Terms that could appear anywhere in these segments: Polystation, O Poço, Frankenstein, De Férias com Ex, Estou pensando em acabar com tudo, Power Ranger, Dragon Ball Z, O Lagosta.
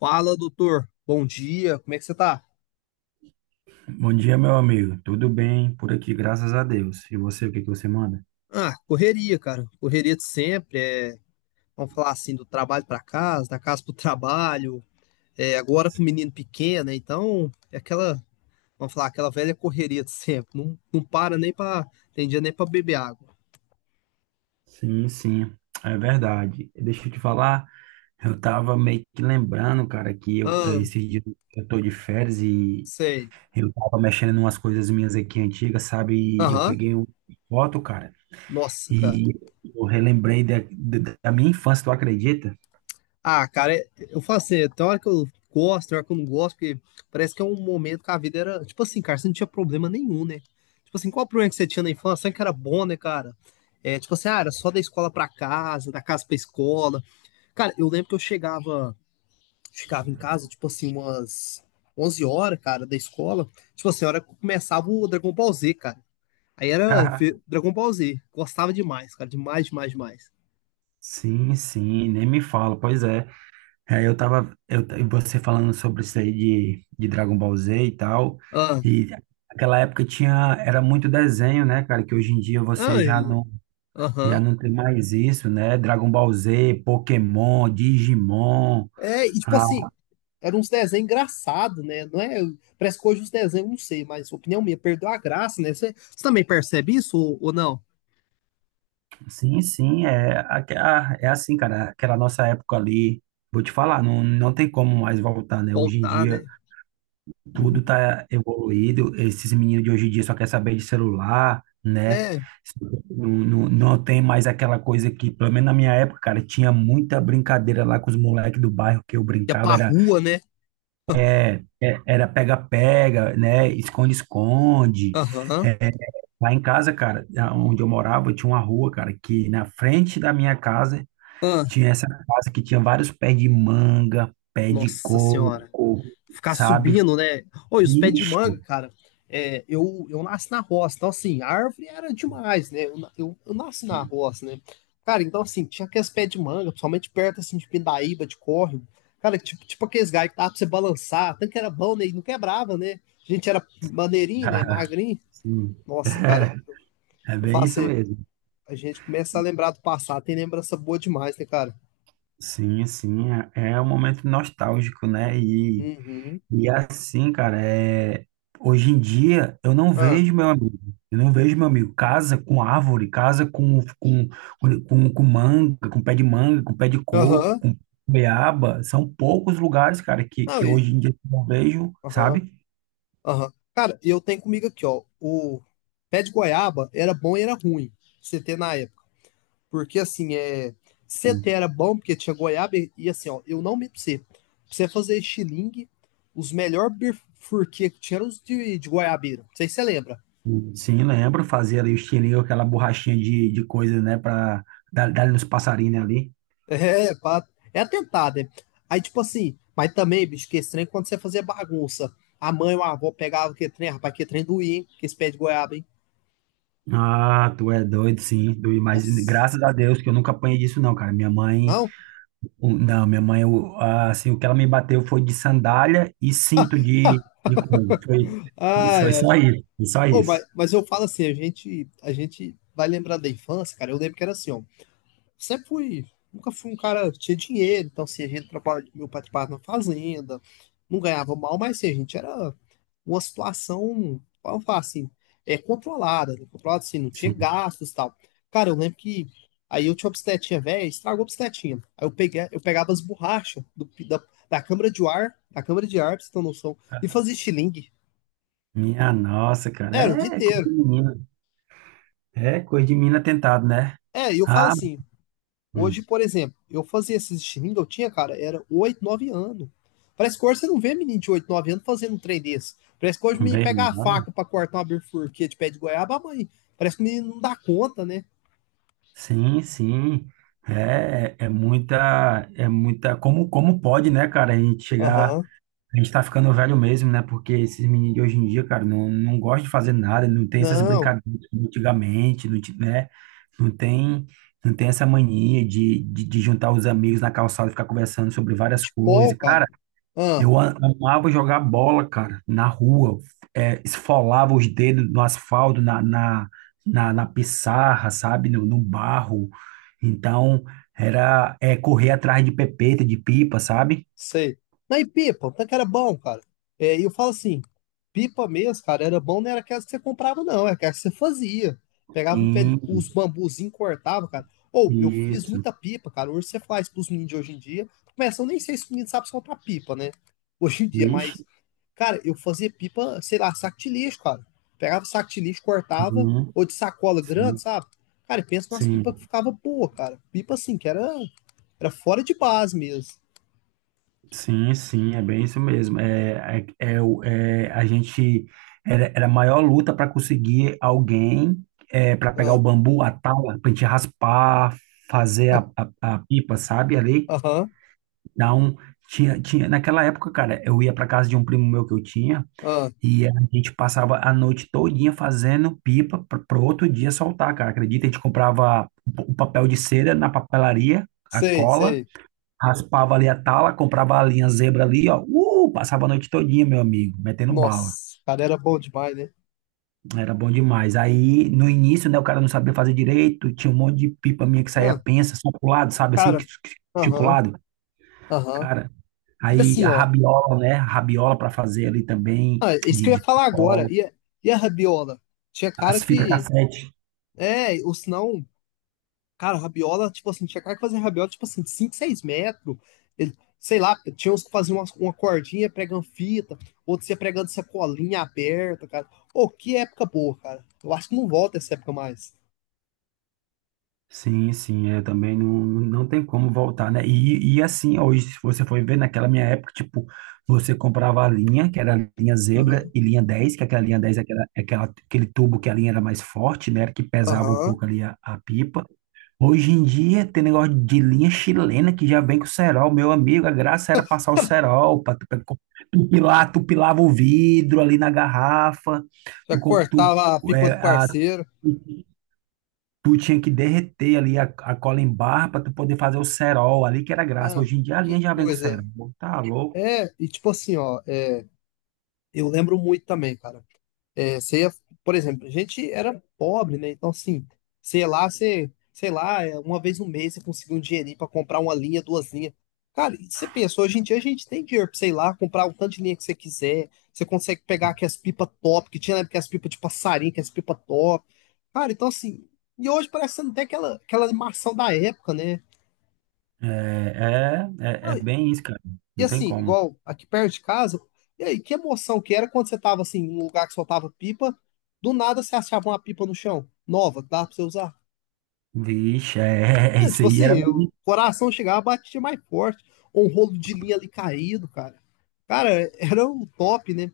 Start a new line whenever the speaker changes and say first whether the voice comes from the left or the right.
left: Fala, doutor. Bom dia. Como é que você tá?
right: Bom dia, meu amigo. Tudo bem por aqui, graças a Deus. E você, o que que você manda?
left: Ah, correria, cara. Correria de sempre. Vamos falar assim, do trabalho pra casa, da casa pro trabalho. Agora com o menino pequeno, né? Então, é aquela, vamos falar, aquela velha correria de sempre. Não para nem pra, tem dia nem pra beber água.
right: Sim, sim, é verdade. Deixa eu te falar, eu tava meio que lembrando, cara, que eu,
left: Ah,
right: esses dias eu tô de férias e
left: sei.
right: eu tava mexendo em umas coisas minhas aqui antigas, sabe? E eu
left: Aham.
right: peguei uma foto, cara,
left: Nossa, cara.
right: e eu relembrei da minha infância, tu acredita?
left: Ah, cara, eu falo assim, tem hora que eu gosto, tem hora que eu não gosto, porque parece que é um momento que a vida era, tipo assim, cara, você não tinha problema nenhum, né? Tipo assim, qual o problema que você tinha na infância? Sabe que era bom, né, cara? É, tipo assim, ah, era só da escola pra casa, da casa pra escola. Cara, eu lembro que eu chegava, ficava em casa, tipo assim, umas 11 horas, cara, da escola. Tipo assim, a hora que começava o Dragon Ball Z, cara. Aí era ver Dragon Ball Z, gostava demais, cara, demais, demais, demais.
right: Sim, sim, nem me fala, pois é. É, e você falando sobre isso aí de Dragon Ball Z e tal,
left: Ah,
right: e naquela época tinha, era muito desenho, né, cara, que hoje em dia você
left: ah,
right: já não, já
left: aham.
right: não tem mais isso, né, Dragon Ball Z, Pokémon, Digimon,
left: É, e tipo
right: ah,
left: assim, era uns desenhos engraçados, né? Não é, parece que hoje os desenhos, não sei, mas opinião minha, perdeu a graça, né? Você também percebe isso ou não?
right: sim, sim, é, é assim, cara, aquela nossa época ali, vou te falar, não, não tem como mais voltar, né, hoje em
left: Voltar,
right: dia.
left: né?
right: Tudo
left: Uhum.
right: tá evoluído. Esses meninos de hoje em dia só quer saber de celular, né?
left: É,
right: Não tem mais aquela coisa que, pelo menos na minha época, cara, tinha muita brincadeira lá com os moleques do bairro que eu
left: ia
right: brincava.
left: pra
right: Era
left: rua, né?
right: é, era pega-pega, né? Esconde-esconde.
left: Aham.
right: É, lá em casa, cara, onde eu morava, tinha uma rua, cara, que na frente da minha casa
left: Ah,
right: tinha essa casa que tinha vários pés de manga, pé de
left: nossa senhora.
right: coco,
left: Ficar
right: sabe?
left: subindo, né? Oi, os pés de
right: Ixi.
left: manga, cara. É, eu nasci na roça, então assim, árvore era demais, né? Eu nasci na roça, né? Cara, então assim, tinha aqueles pés de manga, principalmente perto assim de Pindaíba, de córrego. Cara, tipo, tipo aqueles galhos que dava pra você balançar, tanto que era bom, né? E não quebrava, né? A gente era maneirinho, né? Magrinho.
right: Sim.
left: Nossa, cara,
right: É
left: eu
right: bem
left: falo
right: isso
left: assim,
right: mesmo.
left: a gente começa a lembrar do passado, tem lembrança boa demais, né, cara?
right: Sim, sim, é um momento nostálgico, né? E,
left: Uhum.
right: e assim, cara, hoje em dia eu não
left: Ah,
right: vejo meu amigo, eu não vejo meu amigo. Casa com árvore, casa com manga, com pé de manga, com pé de coco,
left: aham.
right: com beaba. São poucos lugares, cara, que,
left: Não,
right: que
left: e.
right: hoje em dia eu não vejo,
left: Aham.
right: sabe?
left: Aham. Cara, e eu tenho comigo aqui, ó. O pé de goiaba era bom e era ruim, CT na época. Porque assim, é. CT era bom porque tinha goiaba e, assim, ó, eu não me pra você. Pra você fazer estilingue, os melhores bifurquê que tinha eram os de goiabeira. Não sei se você lembra.
right: Sim, lembro, fazia ali o estilingue, aquela borrachinha de coisa, né, pra dar nos passarinhos ali.
left: É, pá, é atentado, né? Aí, tipo assim, mas também, bicho, que estranho quando você fazia bagunça. A mãe ou a avó pegava que trem, rapaz, que trem doía, hein? Que esse pé de goiaba, hein?
right: Ah, tu é doido, sim. Mas
left: Nossa.
right: graças a Deus que eu nunca apanhei disso, não, cara. Minha mãe,
left: Não?
right: não, minha mãe, assim, o que ela me bateu foi de sandália e cinto de, de couro. Foi,
left: Ai,
right: foi
left: ai.
right: só isso, foi só
left: Oh,
right: isso.
left: mas eu falo assim, a gente vai lembrar da infância, cara. Eu lembro que era assim, ó. Sempre fui, nunca fui um cara que tinha dinheiro, então assim, a gente trabalhava, meu pai trabalhava na fazenda, não ganhava mal, mas assim, a gente era uma situação, vamos falar assim, é controlada, né? Controlada assim, não tinha
right: Sim.
left: gastos e tal. Cara, eu lembro que aí eu tinha uma bicicletinha velha, estragou a bicicletinha. Aí eu peguei, eu pegava as borrachas da câmara de ar, da câmara de ar, pra você ter noção, e fazia estilingue.
right: Minha nossa,
left: Era o dia
right: cara, é coisa
left: inteiro.
right: de menina. É coisa de menina tentado, né?
left: É, e eu falo
right: Ah,
left: assim, hoje,
right: hum,
left: por exemplo, eu fazia esses streaming eu tinha, cara, era 8, 9 anos. Parece que hoje você não vê menino de 8, 9 anos fazendo um trem desse. Parece que hoje o menino pega
right: bem,
left: a
right: olha.
left: faca pra cortar uma bifurquia de pé de goiaba, ah, mãe. Parece que o menino não dá conta, né?
right: Sim, sim. É muita, é muita. Como pode, né, cara, a gente chegar.
left: Aham.
right: A gente tá ficando velho mesmo, né? Porque esses meninos de hoje em dia, cara, não gostam de fazer nada, não tem essas
left: Não,
right: brincadeiras de antigamente, não, né? Não tem, não tem essa mania de juntar os amigos na calçada e ficar conversando sobre várias
left: futebol,
right: coisas. Cara,
left: cara. Ah,
right: eu amava jogar bola, cara, na rua, esfolava os dedos no asfalto, na pissarra, sabe? No barro. Então, correr atrás de pepeta, de pipa, sabe?
left: sei. Não, e pipa, o tanque era bom, cara. É, e eu falo assim, pipa mesmo, cara, era bom, não era aquelas que você comprava, não, era aquelas que você fazia. Pegava um pé, os
right: Sim,
left: bambuzinhos, cortava, cara. Ou, eu fiz
right: isso.
left: muita pipa, cara. Hoje você faz pros meninos de hoje em dia. Começa, eu nem sei se os meninos sabem soltar pipa, né? Hoje em dia,
right: Vixe,
left: mas, cara, eu fazia pipa, sei lá, saco de lixo, cara. Pegava saco de lixo, cortava,
right: uhum,
left: ou de sacola grande,
right: sim,
left: sabe? Cara, e pensa nas pipas que
right: sim,
left: ficava boa, cara. Pipa assim, que era, era fora de base mesmo.
right: sim, sim, é bem isso mesmo. A gente era a maior luta para conseguir alguém, para pegar o bambu, a tala, para a gente raspar, fazer
left: Ah.
right: a pipa, sabe? Ali.
left: Aham,
right: Então, tinha, naquela época, cara, eu ia para casa de um primo meu que eu tinha
left: ah,
right: e a gente passava a noite todinha fazendo pipa para outro dia soltar, cara. Acredita? A gente comprava o papel de cera na papelaria, a
left: sei,
right: cola.
left: sei.
right: Raspava ali a tala, comprava a linha zebra ali, ó. Passava a noite todinha, meu amigo, metendo bala.
left: Nossa, cara, era bom demais, né?
right: Era bom demais. Aí, no início, né, o cara não sabia fazer direito, tinha um monte de pipa minha que saía
left: Não,
right: pensa, só pro lado, sabe assim,
left: cara,
right: tipo pro
left: aham,
right: lado.
left: aham.
right: Cara,
left: E
right: aí
left: assim,
right: a
left: ó,
right: rabiola, né, a rabiola pra fazer ali também,
left: ah, é isso que
right: de,
left: eu ia
right: de
left: falar agora.
right: cola.
left: E a rabiola? Tinha cara
right: As fitas
left: que.
right: cassete.
left: É, ou senão, cara, rabiola, tipo assim, tinha cara que fazia rabiola, tipo assim, 5 6 metros. Sei lá, tinha uns que faziam uma cordinha pregando fita, outros ia pregando sacolinha aberta, cara. Ô, que época boa, cara. Eu acho que não volta essa época mais.
right: Sim, sim, é também não tem como voltar, né? E assim, hoje, se você for ver, naquela minha época, tipo, você comprava a linha, que era a linha zebra,
left: Aham,
right: e linha 10 que aquela linha 10 aquele tubo que a linha era mais forte, né? Que pesava um
left: aham.
right: pouco ali a pipa. Hoje em dia, tem negócio de linha chilena que já vem com cerol. Meu amigo, a graça era passar o cerol, pra, tu pilar, tu pilava o vidro ali na garrafa,
left: Já
right: tu, co- tu,
left: cortava a pipa
right: é,
left: do
right: a,
left: parceiro.
right: Tu tinha que derreter ali a cola em barra para tu poder fazer o cerol ali, que era graça.
left: Não,
right: Hoje em dia a linha
left: que
right: já vem com
left: coisa.
right: cerol. Tá louco?
left: É, e tipo assim, ó, é, eu lembro muito também, cara. É, você ia, por exemplo, a gente era pobre, né? Então, assim, sei lá, você, sei lá, é, uma vez no mês você conseguia um dinheirinho pra comprar uma linha, duas linhas. Cara, e você pensa, hoje em dia a gente tem dinheiro pra, sei lá, comprar o tanto de linha que você quiser. Você consegue pegar aquelas as pipas top, que tinha na época as pipas de passarinho, que as pipas top. Cara, então assim, e hoje parece que você não tem aquela, aquela animação da época, né?
right: É
left: Não,
right: bem isso, cara.
left: e
right: Não tem
left: assim,
right: como.
left: igual aqui perto de casa, e aí, que emoção que era quando você tava assim, num lugar que soltava pipa, do nada você achava uma pipa no chão, nova, que dava pra você usar.
right: Vixe,
left: É,
right: isso
left: tipo
right: aí era
left: assim,
right: bem
left: o
right: difícil.
left: coração chegava, batia mais forte, ou um rolo de linha ali caído, cara. Cara, era o top, né?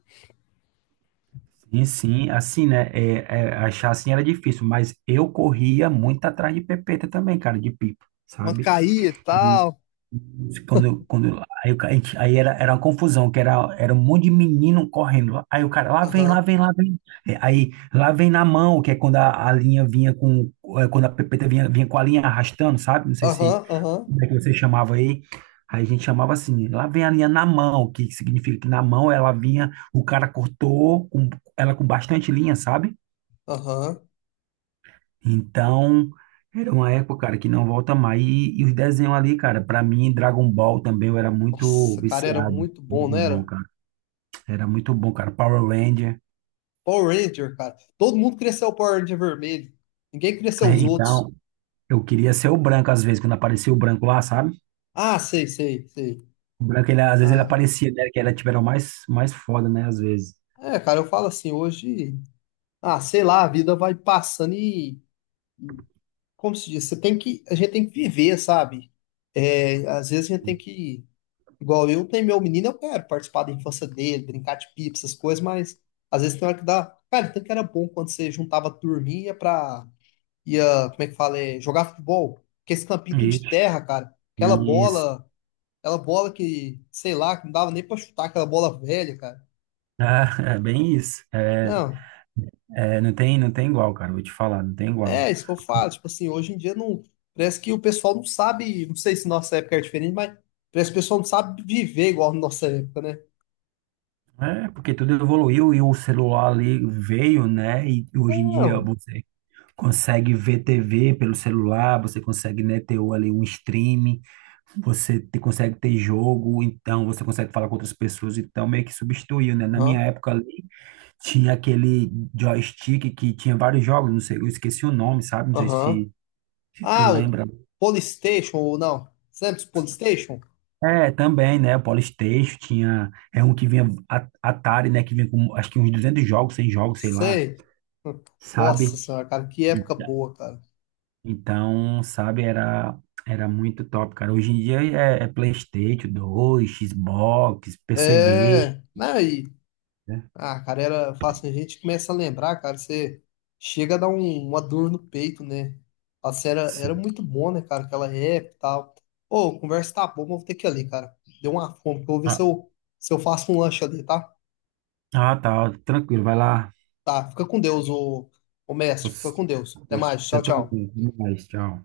right: Sim, sim, assim, né? Achar assim era difícil, mas eu corria muito atrás de pepeta também, cara, de pipa,
left: Quando
right: sabe?
left: caía e tal.
right: Aí, o ca- a gente- aí era, era uma confusão, que era um monte de menino correndo. Aí o cara, lá vem, lá
left: Aham,
right: vem, lá vem. Aí, lá vem na mão, que é quando a linha vinha com, quando a pepeta vinha com a linha arrastando, sabe? Não sei se,
left: aham, aham,
right: como é que você chamava aí. Aí a gente chamava assim, lá vem a linha na mão, que significa que na mão ela vinha, o cara cortou, ela com bastante linha, sabe?
left: aham.
right: Então, era uma época, cara, que não volta mais. E os desenhos ali, cara, pra mim, Dragon Ball também, eu era muito
left: Nossa, cara, era
right: viciado.
left: muito bom, não
right: Dragon Ball,
left: era?
right: cara. Era muito bom, cara. Power Ranger.
left: Power Ranger, cara. Todo mundo cresceu o Power Ranger vermelho. Ninguém cresceu os outros.
right: Então, eu queria ser o branco às vezes, quando aparecia o branco lá, sabe?
left: Ah, sei, sei, sei.
right: O branco, ele, às vezes ele
left: Ah,
right: aparecia, né? Que tipo, era o mais, mais foda, né? Às vezes.
left: é, cara, eu falo assim, hoje, ah, sei lá, a vida vai passando e, como se diz, você tem que, a gente tem que viver, sabe? É, às vezes a gente tem que, igual eu tenho meu menino, eu quero participar da infância dele, brincar de pipa, essas coisas, mas às vezes tem hora que dá, cara, tanto que era bom quando você juntava a turminha pra, ia, como é que fala, é, jogar futebol, porque esse campinho tudo de
right: E,
left: terra, cara,
right: isso.
left: aquela bola que, sei lá, que não dava nem pra chutar, aquela bola velha, cara.
right: Ah, é bem isso. É,
left: Não,
right: é, não tem, não tem igual, cara. Vou te falar, não tem igual.
left: é, isso que eu falo. Tipo assim, hoje em dia não. Parece que o pessoal não sabe. Não sei se nossa época é diferente, mas parece que o pessoal não sabe viver igual na nossa época, né?
right: É, porque tudo evoluiu e o celular ali veio, né? E hoje em dia
left: Não.
right: você consegue ver TV pelo celular, você consegue, né, ter ali um stream, você consegue ter jogo, então você consegue falar com outras pessoas, então meio que substituiu, né? Na minha
left: Aham.
right: época ali tinha aquele joystick que tinha vários jogos, não sei, eu esqueci o nome, sabe? Não sei
left: Aham.
right: se tu
left: Ah, o
right: lembra.
left: Polystation ou não? Sempre os Polystation?
right: É, também, né? O PlayStation tinha, é um que vinha Atari, né, que vinha com acho que uns 200 jogos, 100 jogos, sei lá,
left: Sei. Hum, Nossa
right: sabe?
left: senhora, cara, que época boa, cara.
right: Então, sabe, era muito top, cara. Hoje em dia é PlayStation 2 Xbox, PC Game,
left: É. Né?
right: né?
left: Ah, cara, era, fácil. A gente começa a lembrar, cara, você chega a dar uma dor no peito, né? Fala assim, era, era
right: Sim.
left: muito bom, né, cara, aquela época e tal. Ô, a conversa tá boa, mas vou ter que ir ali, cara. Deu uma fome, que eu vou ver se
right: Ah,
left: eu, se eu faço um lanche ali, tá?
right: tá, tranquilo, vai lá.
left: Tá, fica com Deus, ô, ô mestre, fica
right: Você,
left: com Deus. Até mais,
right: você
left: tchau, tchau.
right: também. Até mais, tchau.